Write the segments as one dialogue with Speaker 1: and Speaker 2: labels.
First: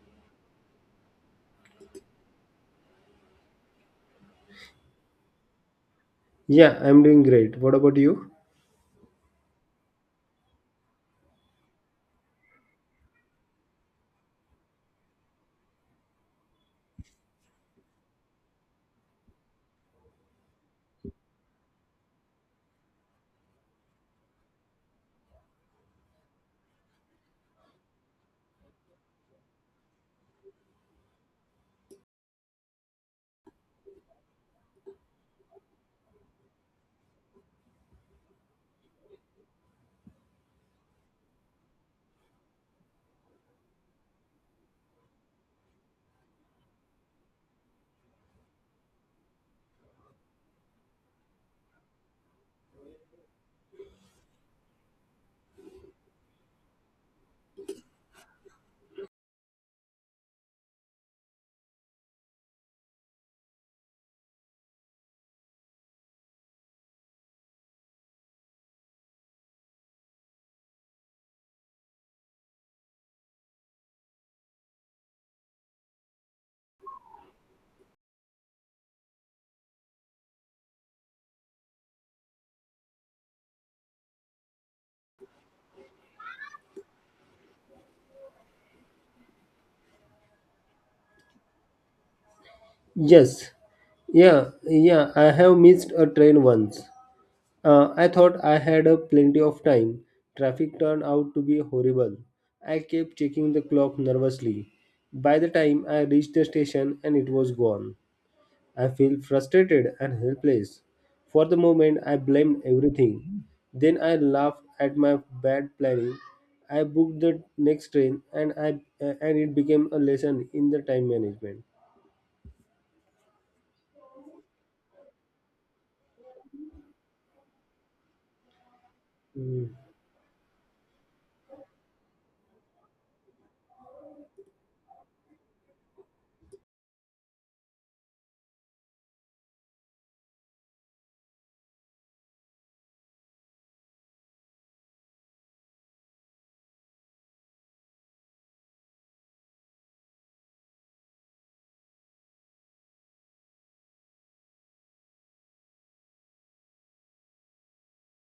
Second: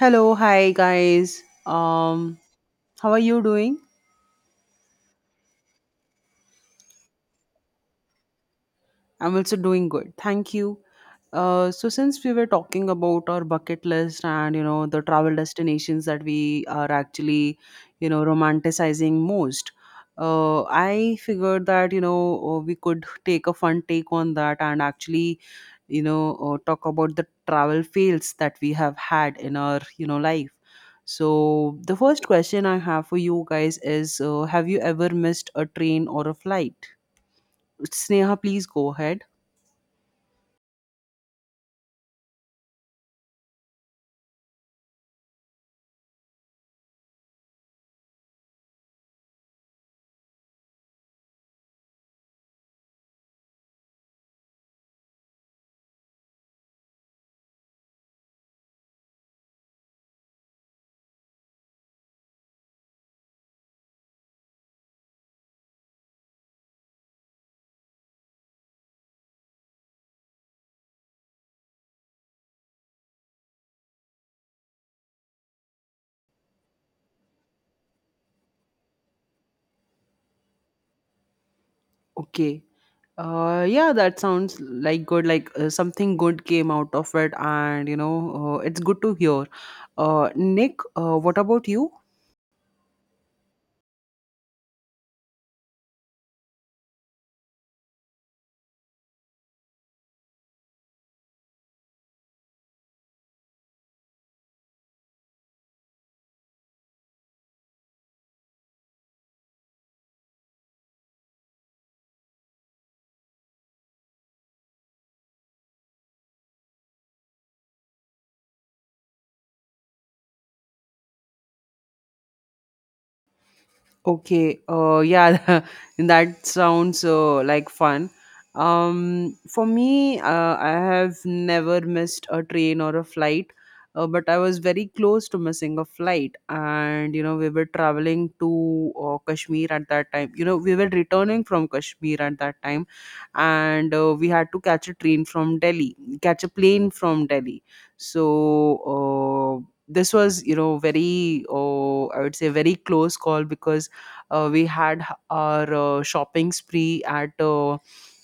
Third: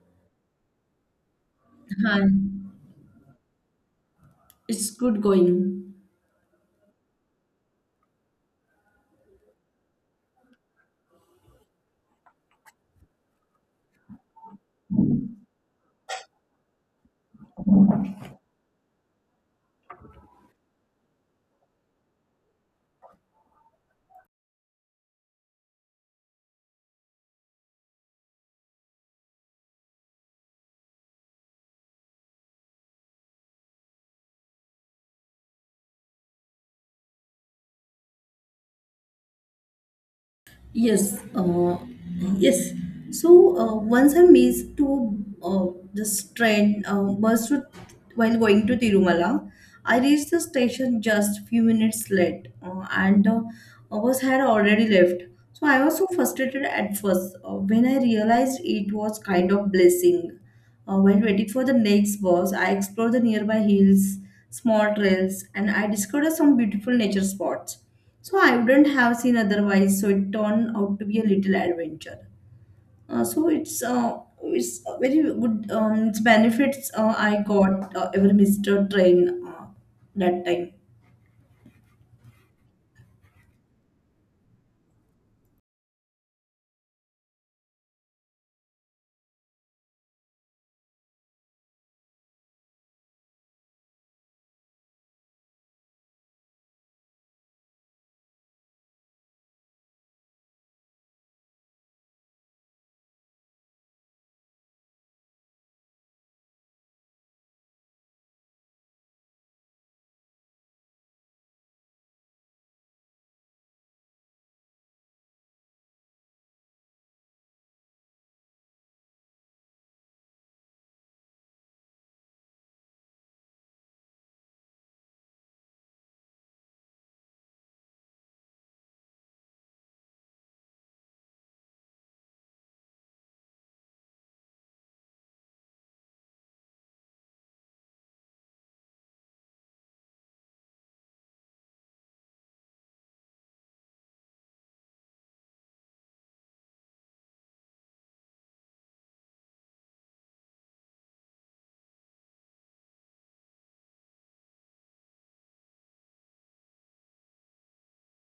Speaker 1: Hello, hi guys.
Speaker 2: Hi,
Speaker 1: How are you doing?
Speaker 2: it's good going.
Speaker 3: Yeah, I'm doing great. What about you?
Speaker 1: I'm also doing good. Thank you. So since we were talking about our bucket list and the travel destinations that we are actually romanticizing most, I figured that we could take a fun take on that and actually talk about the travel fails that we have had in our life, so the first question I have for you guys is, have you ever missed a train or a flight? Sneha, please go ahead.
Speaker 2: Yes, yes. So once I missed to uh, this train bus to, while going to Tirumala, I reached the station just few minutes late, and a bus had already left. So I was so frustrated at first when I realized it was kind of blessing. When waiting for the next bus, I explored the nearby hills, small trails, and I discovered some beautiful nature spots. So I wouldn't have seen otherwise. So it turned out to be a little adventure. So it's a very good. It's benefits I got ever missed a train that time.
Speaker 1: Okay. Yeah, that sounds like good. Like, something good came out of it, and it's good to hear. Nick, what about you?
Speaker 3: Yes. Yeah, yeah, I have missed a train once. I thought I had a plenty of time. Traffic turned out to be horrible. I kept checking the clock nervously. By the time I reached the station and it was gone. I feel frustrated and helpless. For the moment, I blamed everything. Then I laughed at my bad planning. I booked the next train and I and it became a lesson in the time management.
Speaker 1: Okay. Yeah, that sounds like fun. Um,
Speaker 3: Uh,
Speaker 1: for me, I have never missed a train or a flight, but I was very close to missing a flight. And, you know, we were traveling to Kashmir at that time. You know, we were returning from Kashmir at that time, and we had to catch a train from Delhi, catch a plane from Delhi. So, this was, you know, very, I would say, very close call because we had our shopping spree at uh,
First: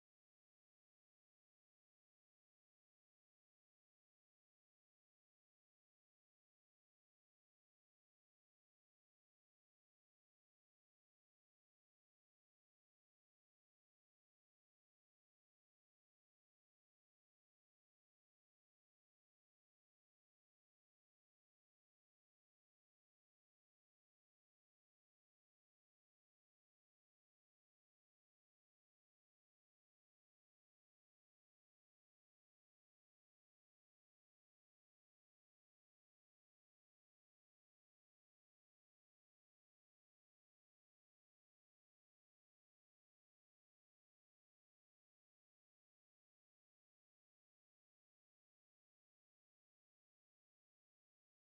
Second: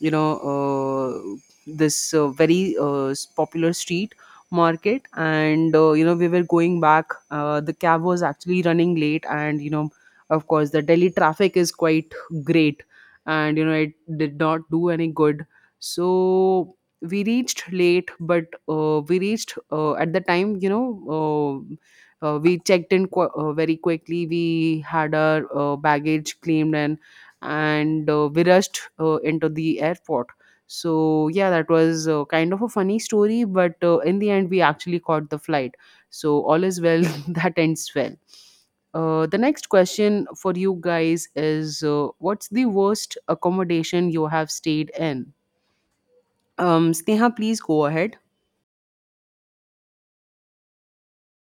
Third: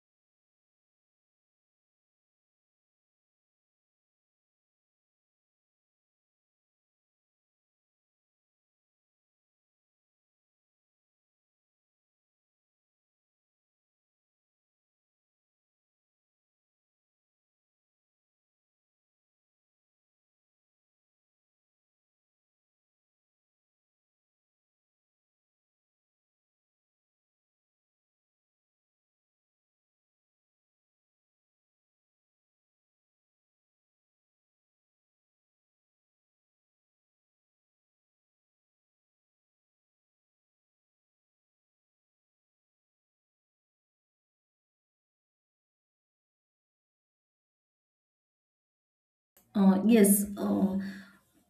Speaker 1: you know uh, this very popular street market, and you know, we were going back. The cab was actually running late, and you know, of course the Delhi traffic is quite great, and you know, it did not do any good. So we reached late, but we reached at the time, you know. uh, we checked in very quickly. We had our baggage claimed, and and we rushed into the airport. So yeah, that was kind of a funny story, but in the end, we actually caught the flight. So all is well, that ends well. The next question for you guys is, what's the worst accommodation you have stayed in? Sneha, please go ahead.
Speaker 2: Uh, yes. Uh,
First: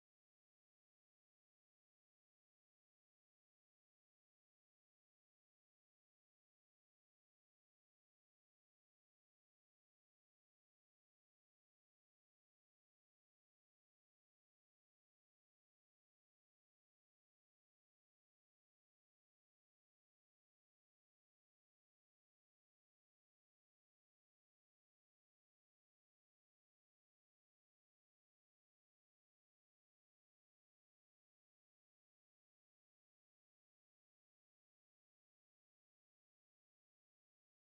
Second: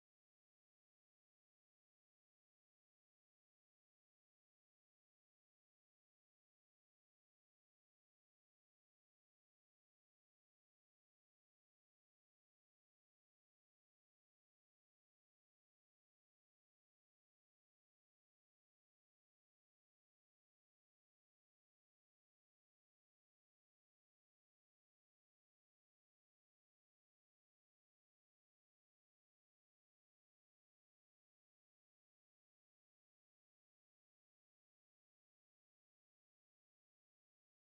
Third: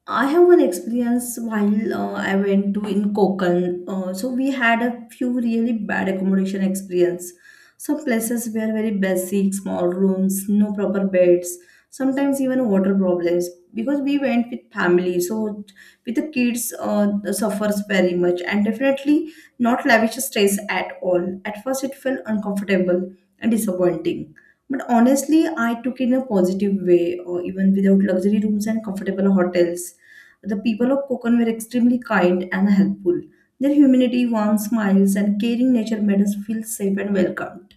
Speaker 2: I have one experience while I went to in Konkan. So we had a few really bad accommodation experience. Some places were very basic, small rooms, no proper beds, sometimes even water problems. Because we went with family, so with the kids suffers very much and definitely not lavish stays at all. At first, it felt uncomfortable and disappointing. But honestly, I took it in a positive way, or even without luxury rooms and comfortable hotels. The people of Konkan were extremely kind and helpful. Their humanity, warm smiles, and caring nature made us feel safe and welcomed.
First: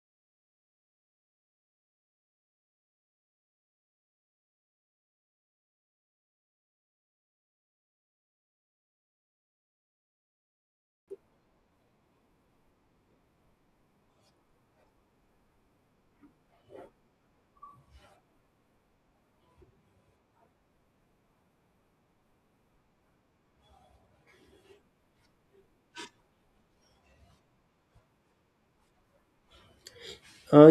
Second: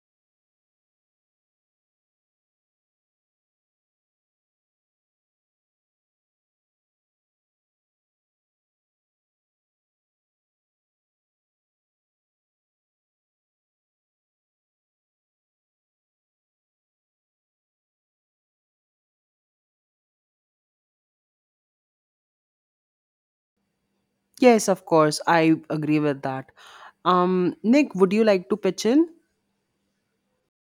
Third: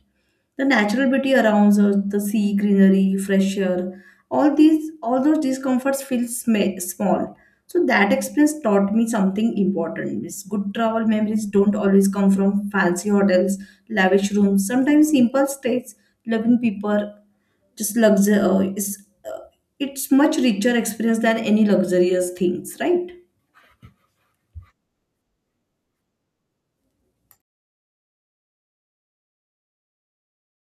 Speaker 2: The natural beauty around us, the sea, greenery, fresh air, all those discomforts feel small. So that experience taught me something important. Means good travel memories don't always come from fancy hotels, lavish rooms. Sometimes simple stays, loving people, just luxury is it's much richer experience than any luxurious things, right?
Speaker 1: Yes, of course. I agree with that. Nick, would you like to pitch in?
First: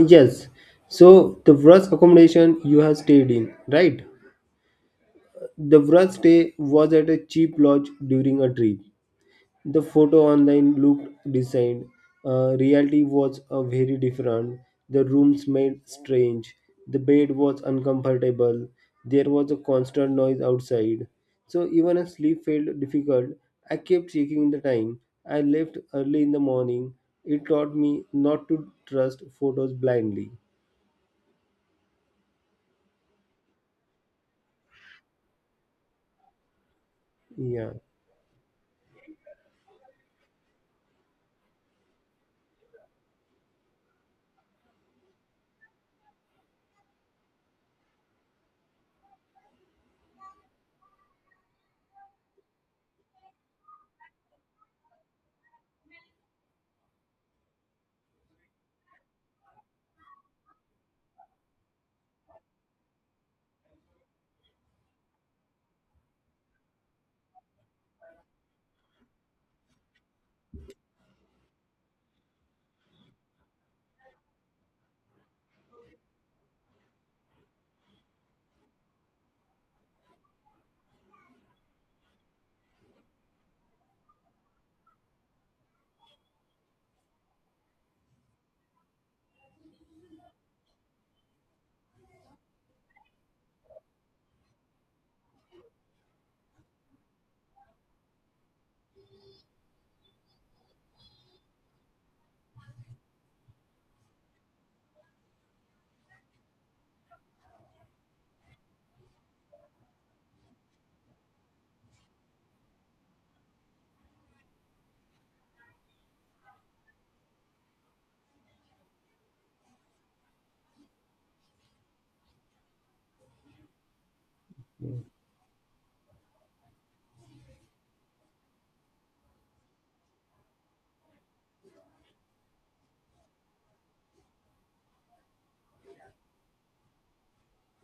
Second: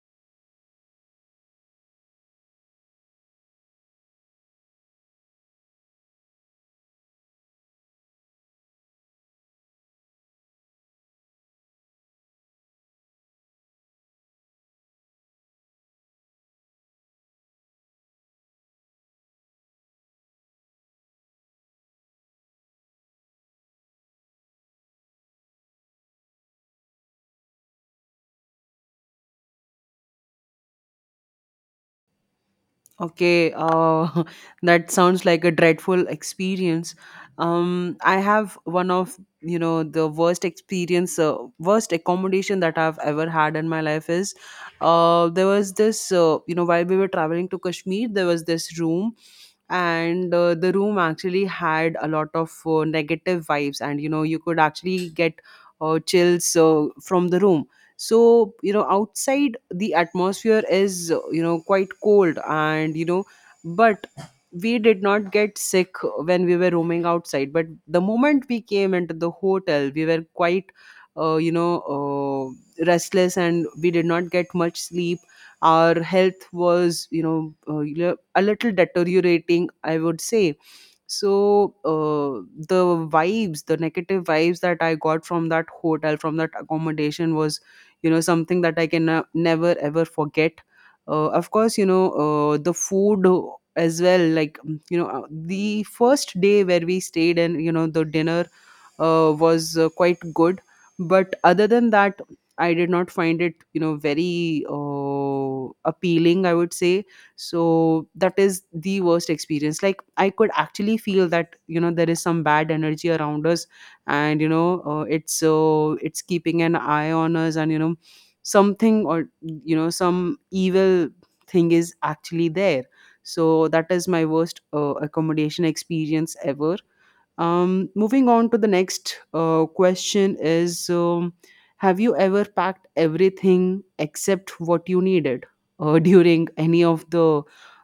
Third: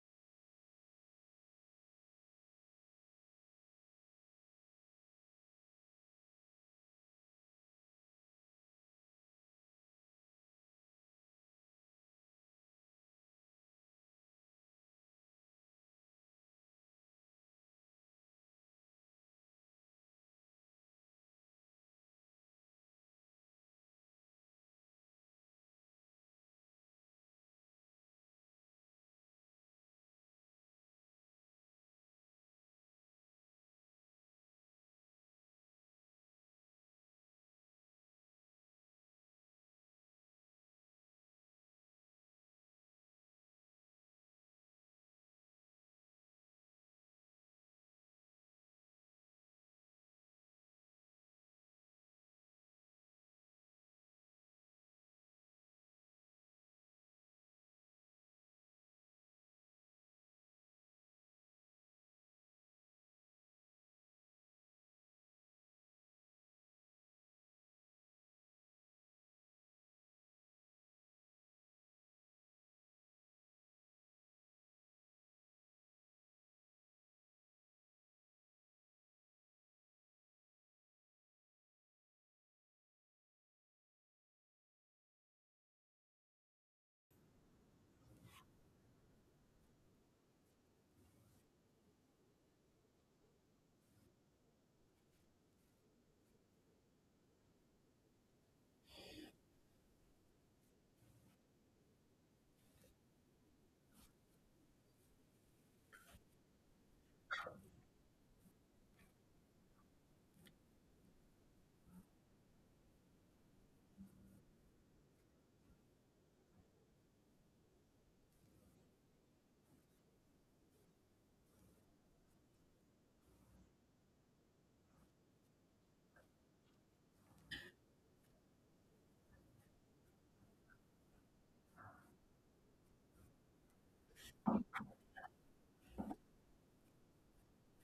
Speaker 3: yes. So the first accommodation you have stayed in, right? The first stay was at a cheap lodge during a trip. The photo online looked decent. Reality was very different. The room smelled strange. The bed was uncomfortable. There was a constant noise outside. So even a sleep felt difficult. I kept checking the time. I left early in the morning. It taught me not to trust photos blindly.
Speaker 1: Okay, that sounds like a dreadful experience.
Speaker 3: Yeah.
Speaker 1: I have one of the worst experience, worst accommodation that I've ever had in my life is, there was this you know, while we were traveling to Kashmir, there was this room, and the room actually had a lot of negative vibes, and you know, you could actually get chills from the room. So you know, outside the atmosphere is, you know, quite cold, and you know, but we did not get sick when we were roaming outside. But the moment we came into the hotel, we were quite restless, and we did not get much sleep. Our health was, you know, a little deteriorating, I would say. So the vibes, the negative vibes that I got from that hotel, from that accommodation, was, you know, something that I can never ever forget. Of course, you know, the food as well, like you know, the first day where we stayed and, you know, the dinner was quite good. But other than that, I did not find it, you know, very appealing, I would say. So that is the worst experience. Like, I could actually feel that, you know, there is some bad energy around us, and, you know, it's, it's keeping an eye on us, and, you know, something or, you know, some evil thing is actually there. So that is my worst accommodation experience ever. Um, moving on to the next question is, have you ever packed everything except what you needed, during any of the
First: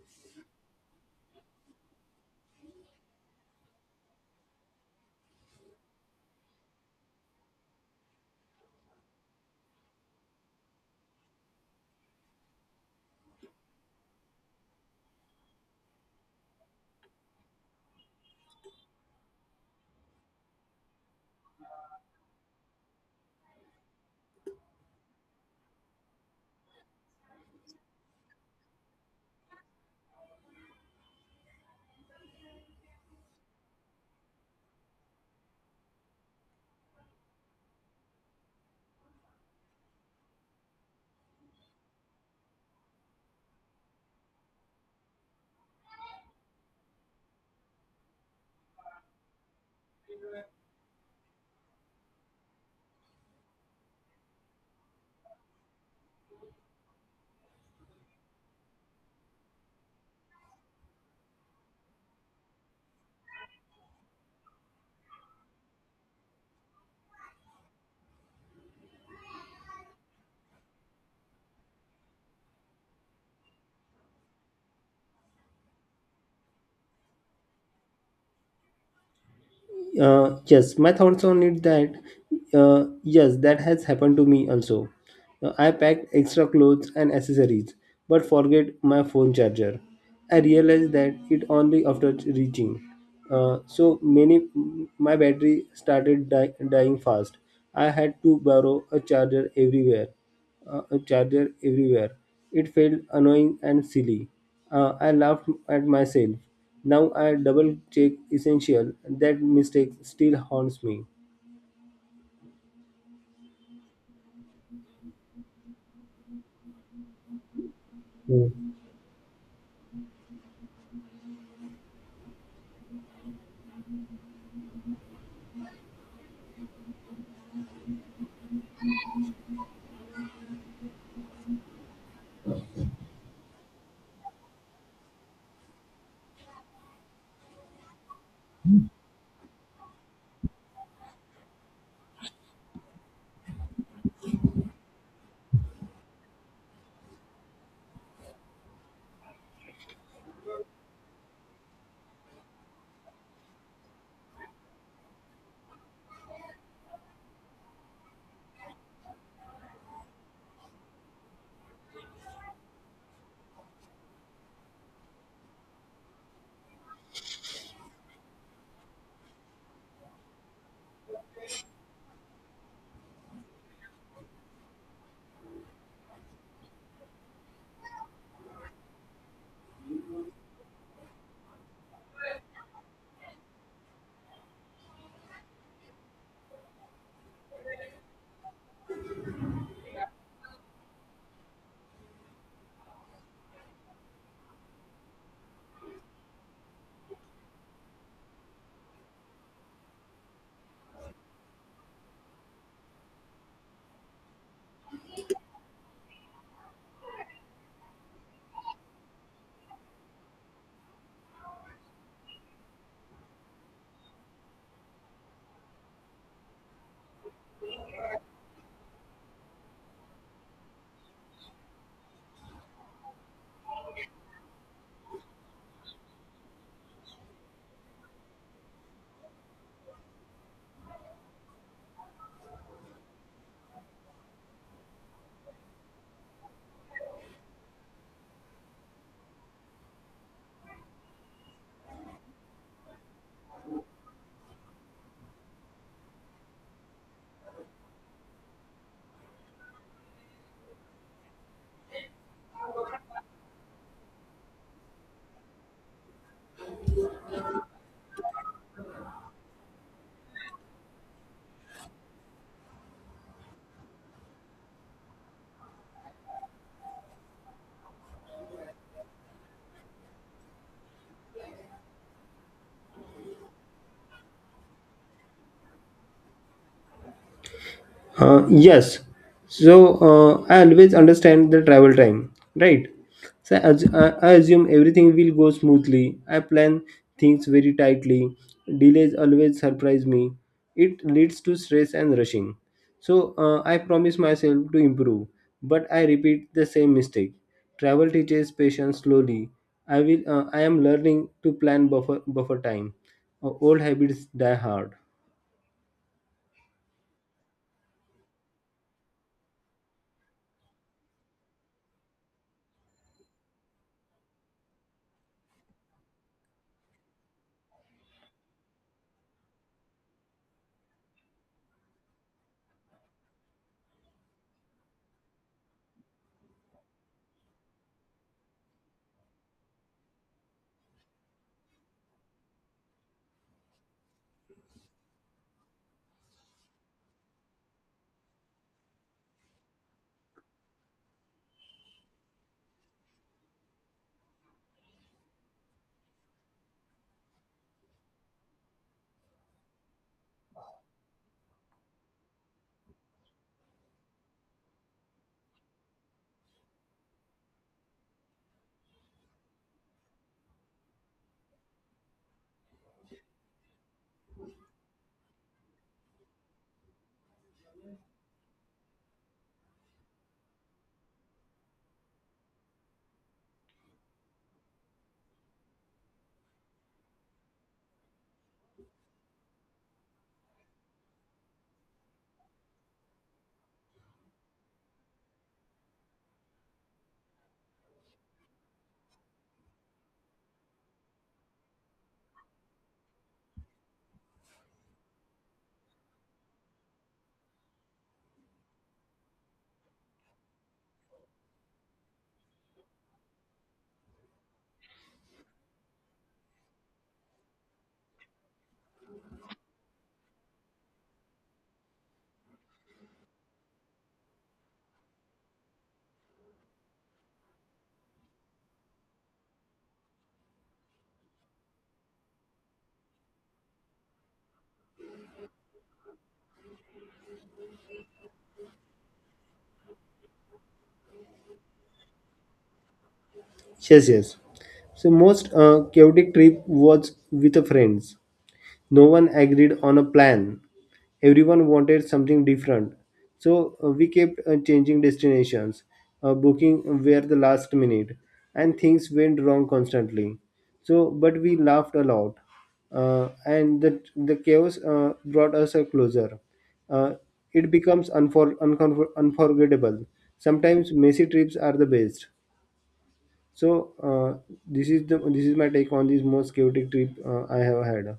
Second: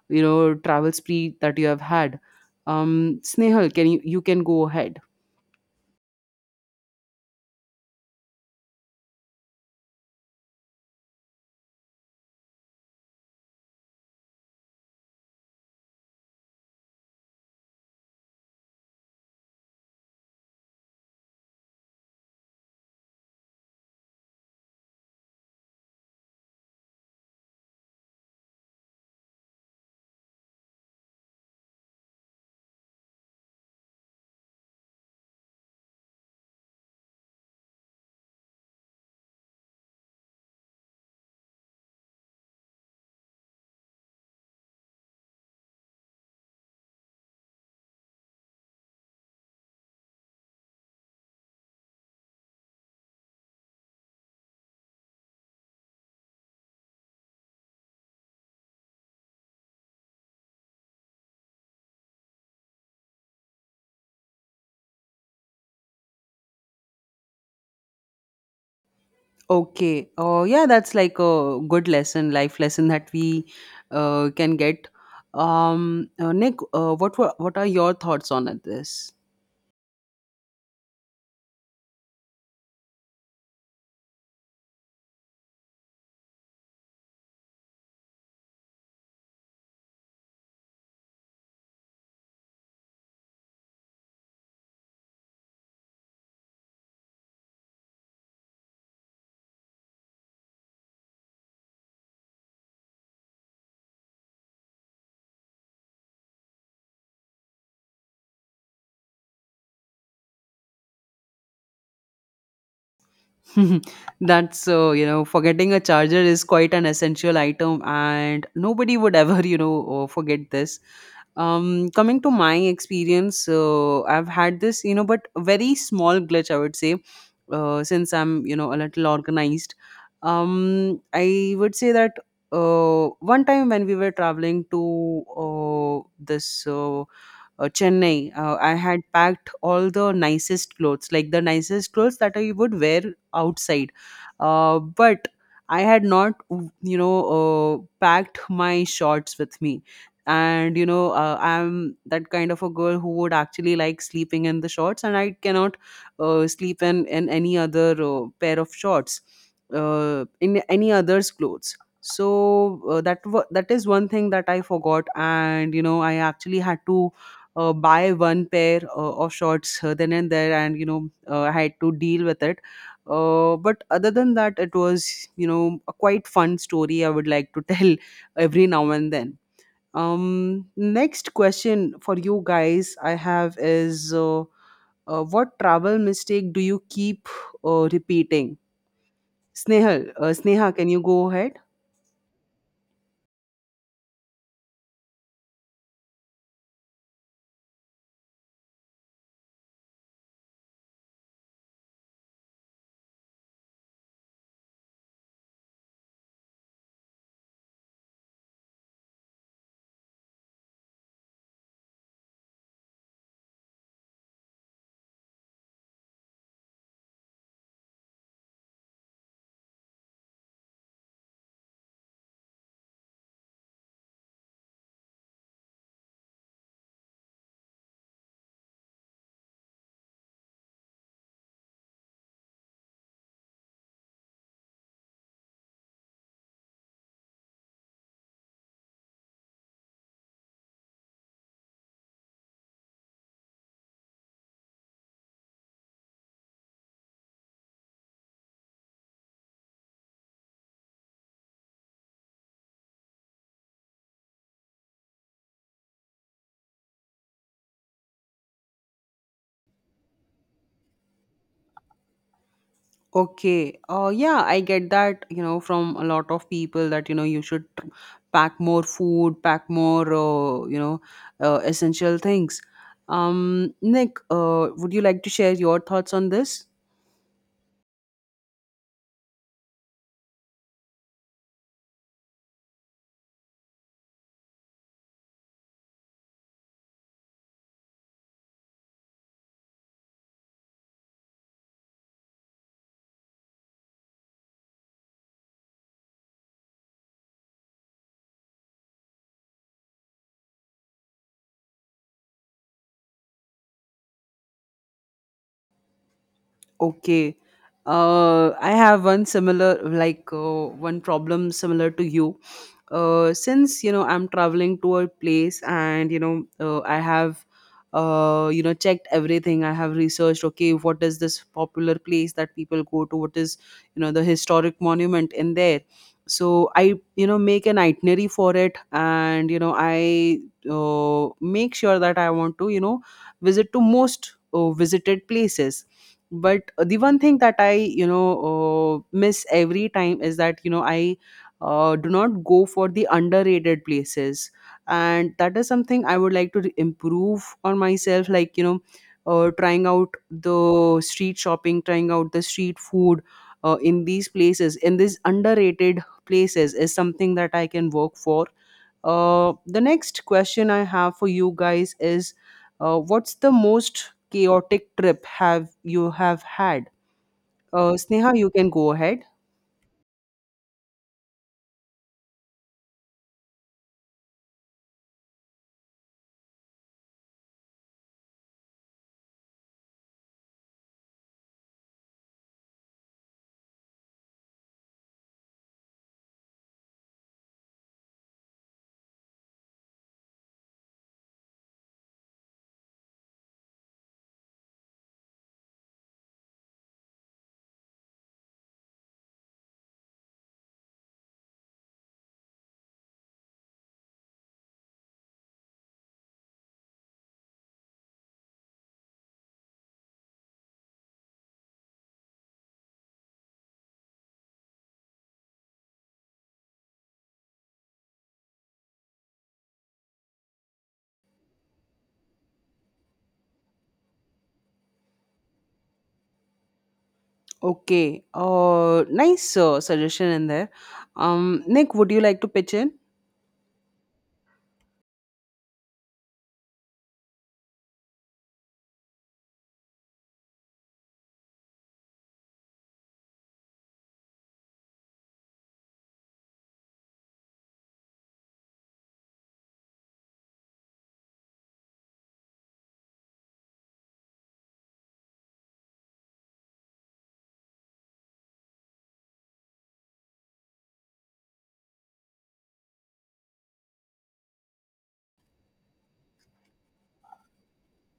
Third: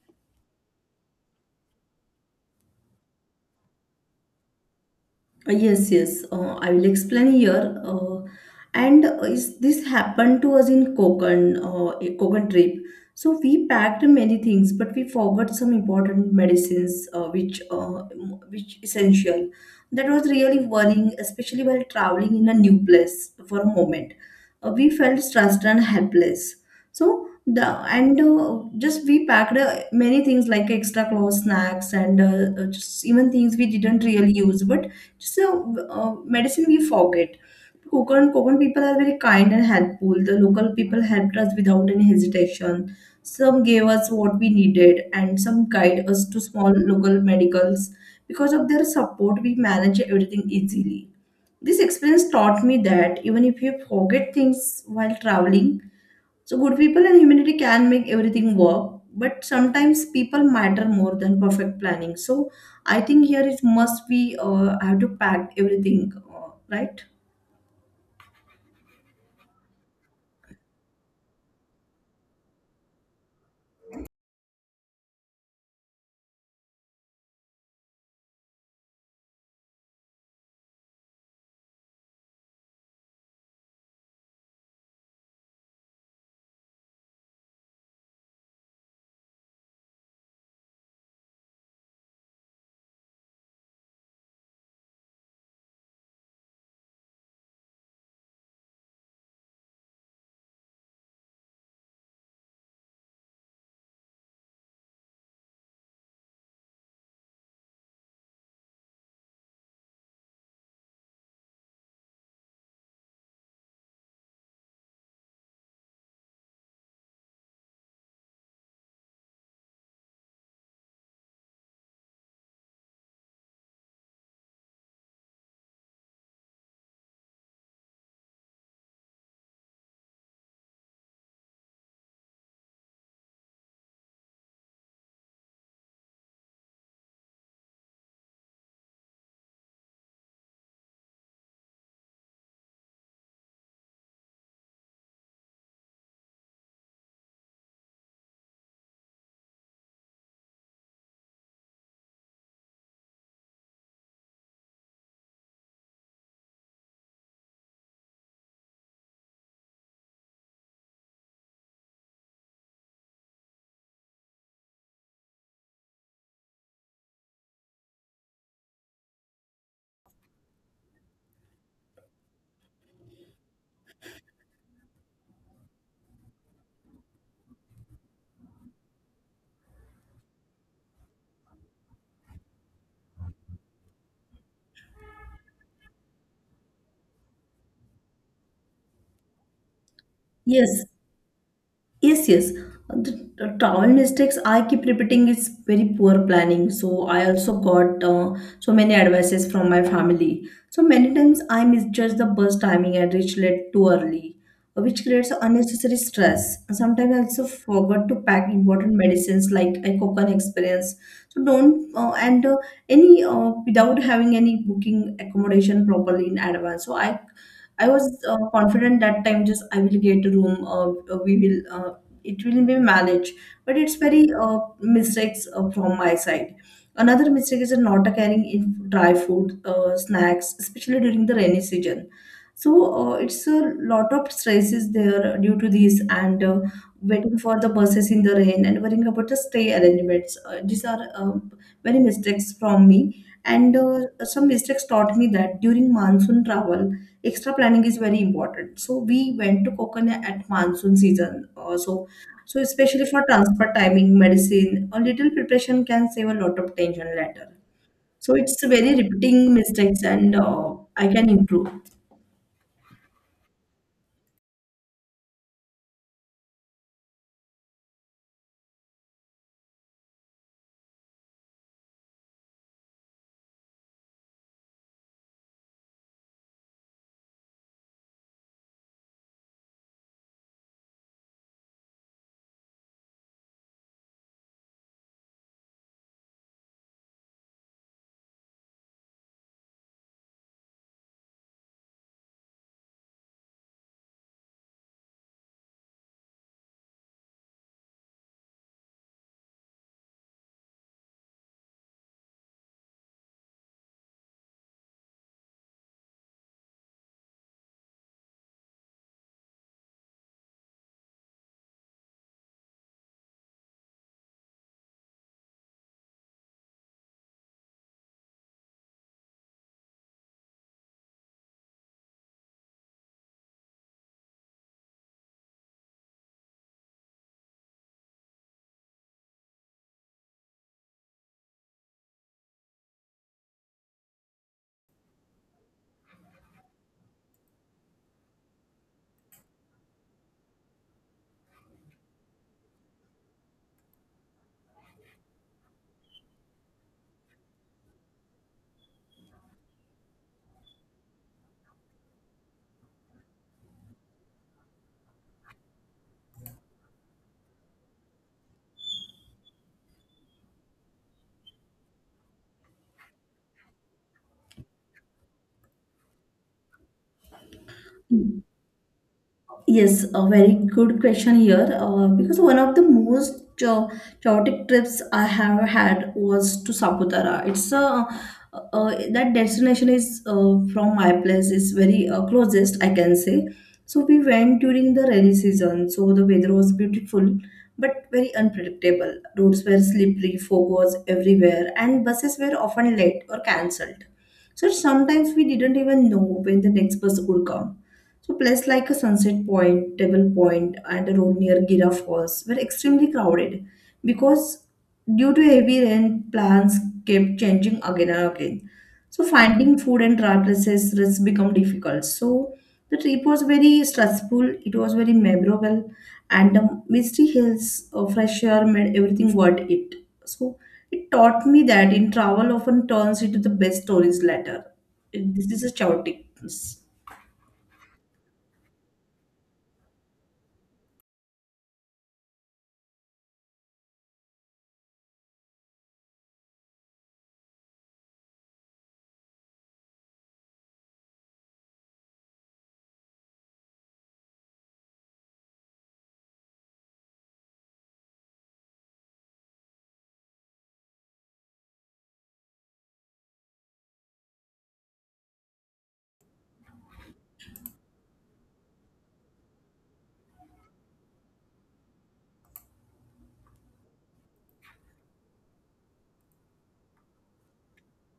Speaker 1: travel spree that you have had? Snehal, can you can go ahead.
Speaker 2: Yes. I will explain here. And is this happened to us in Konkan, a Konkan trip. So we packed many things, but we forgot some important medicines, which essential. That was really worrying, especially while traveling in a new place for a moment. We felt stressed and helpless. So the and just we packed many things like extra clothes, snacks, and just even things we didn't really use, but so, medicine we forget. Konkan people are very kind and helpful. The local people helped us without any hesitation. Some gave us what we needed, and some guide us to small local medicals. Because of their support, we manage everything easily. This experience taught me that even if you forget things while traveling, so good people and humanity can make everything work, but sometimes people matter more than perfect planning. So I think here it must be, I have to pack everything, right?
Speaker 1: Okay. Oh, yeah, that's like a good lesson, life lesson that we can get. Nick, what are your thoughts on it, this?
Speaker 3: Yes, my thoughts on it that yes, that has happened to me also. I packed extra clothes and accessories, but forget my phone charger. I realized that it only after reaching. Uh, so many, my battery started dying fast. I had to borrow a charger everywhere. uh, a charger everywhere. It felt annoying and silly. I laughed at myself. Now I double check essential. That mistake still haunts me.
Speaker 1: That's so, you know, forgetting a charger is quite an essential item, and nobody would ever, you know, forget this. Coming to my experience, so I've had this, you know, but a very small glitch, I would say, since I'm, you know, a little organized. I would say that one time when we were traveling to this Chennai, I had packed all the nicest clothes, like the nicest clothes that I would wear outside. But I had not, you know, packed my shorts with me. And, you know, I'm that kind of a girl who would actually like sleeping in the shorts, and I cannot sleep in any other pair of shorts, in any other's clothes. So that wa that is one thing that I forgot, and you know, I actually had to buy one pair of shorts then and there, and you know, I had to deal with it. But other than that, it was, you know, a quite fun story I would like to tell every now and then. Um, next question for you guys I have is, what travel mistake do you keep repeating? Sneha,
Speaker 2: Yes,
Speaker 1: can you go ahead?
Speaker 2: yes. The travel mistakes I keep repeating is very poor planning. So I also got so many advices from my family. So many times I misjudge the bus timing and reach late too early, which creates unnecessary stress. Sometimes I also forgot to pack important medicines like I coconut experience. So don't and any without having any booking accommodation properly in advance. So I was confident that time just I will get a room. We will it will be managed, but it's very mistakes from my side. Another mistake is not carrying in dry food snacks, especially during the rainy season. So it's a lot of stresses there due to this, and waiting for the buses in the rain and worrying about the stay arrangements. These are many mistakes from me. And some mistakes taught me that during monsoon travel, extra planning is very important. So we went to Kokan at monsoon season. So especially for transport timing, medicine, a little preparation can save a lot of tension later. So it's very repeating mistakes and I can improve.
Speaker 1: Okay. Yeah, I get that, you know, from a lot of people that, you know, you should pack more food, pack more, essential things. Nick, would you like to share your thoughts on this?
Speaker 3: Uh, yes. So I always understand the travel time, right? So I, as, I assume everything will go smoothly. I plan things very tightly. Delays always surprise me. It leads to stress and rushing. So I promise myself to improve, but I repeat the same mistake. Travel teaches patience slowly. I will. I am learning to plan buffer time. Old habits die hard.
Speaker 1: Okay. I have one similar, like one problem similar to you. Since you know, I'm traveling to a place, and you know, I have, you know, checked everything. I have researched. Okay, what is this popular place that people go to? What is, you know, the historic monument in there? So I, you know, make an itinerary for it, and you know, I make sure that I want to, you know, visit to most visited places. But the one thing that I, you know, miss every time is that, you know, I do not go for the underrated places. And that is something I would like to improve on myself, like, you know, trying out the street shopping, trying out the street food in these places, in these underrated places, is something that I can work for. The next question I have for you guys is, what's the most chaotic trip have you have had? Sneha, you can go ahead.
Speaker 2: Yes, a very good question here. Because one of the most chaotic trips I have had was to Saputara. It's a that destination is from my place is very closest I can say. So we went during the rainy season. So the weather was beautiful, but very unpredictable. Roads were slippery, fog was everywhere, and buses were often late or cancelled. So sometimes we didn't even know when the next bus would come. So places like a Sunset Point, Table Point, and a road near Gira Falls were extremely crowded because due to heavy rain, plans kept changing again and again. So finding food and dry places has become difficult. So the trip was very stressful. It was very memorable, and the misty hills, fresh air made everything worth it. So it taught me that in travel often turns into the best stories later. This is a chaotic.
Speaker 1: Okay. Nice suggestion in there. Nick, would you like to pitch in?
Speaker 3: Yes, yes. So most chaotic trip was with the friends. No one agreed on a plan. Everyone wanted something different. So we kept changing destinations, booking were the last minute, and things went wrong constantly. So, but we laughed a lot, and the chaos brought us a closer. Uh, it becomes unforgettable. Sometimes messy trips are the best. So this is my take on this most chaotic trip I have had.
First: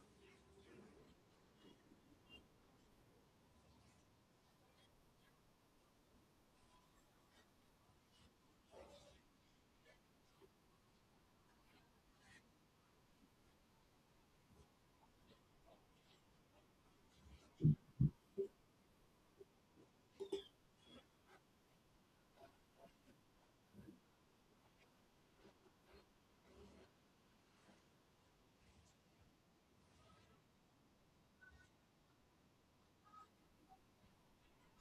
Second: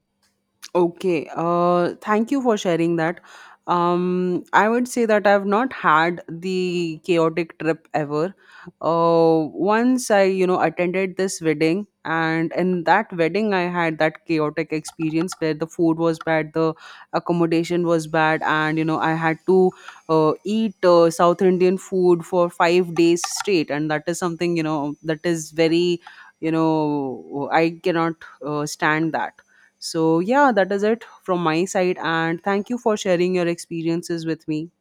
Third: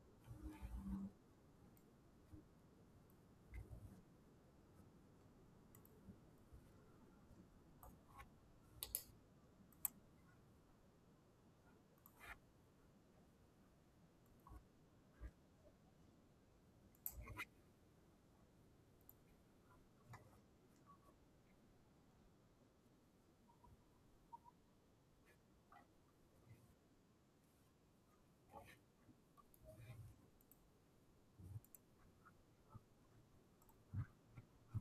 Speaker 1: Okay. Thank you for sharing that. I would say that I've not had the chaotic trip ever. Once I, you know, attended this wedding, and in that wedding, I had that chaotic experience where the food was bad, the accommodation was bad, and you know, I had to eat South Indian food for 5 days straight, and that is something, you know, that is very, you know, I cannot stand that. So, yeah, that is it from my side. And thank you for sharing your experiences with me.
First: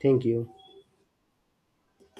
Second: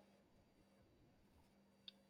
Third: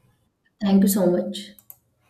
Speaker 3: Thank you.
Speaker 2: Thank you so much.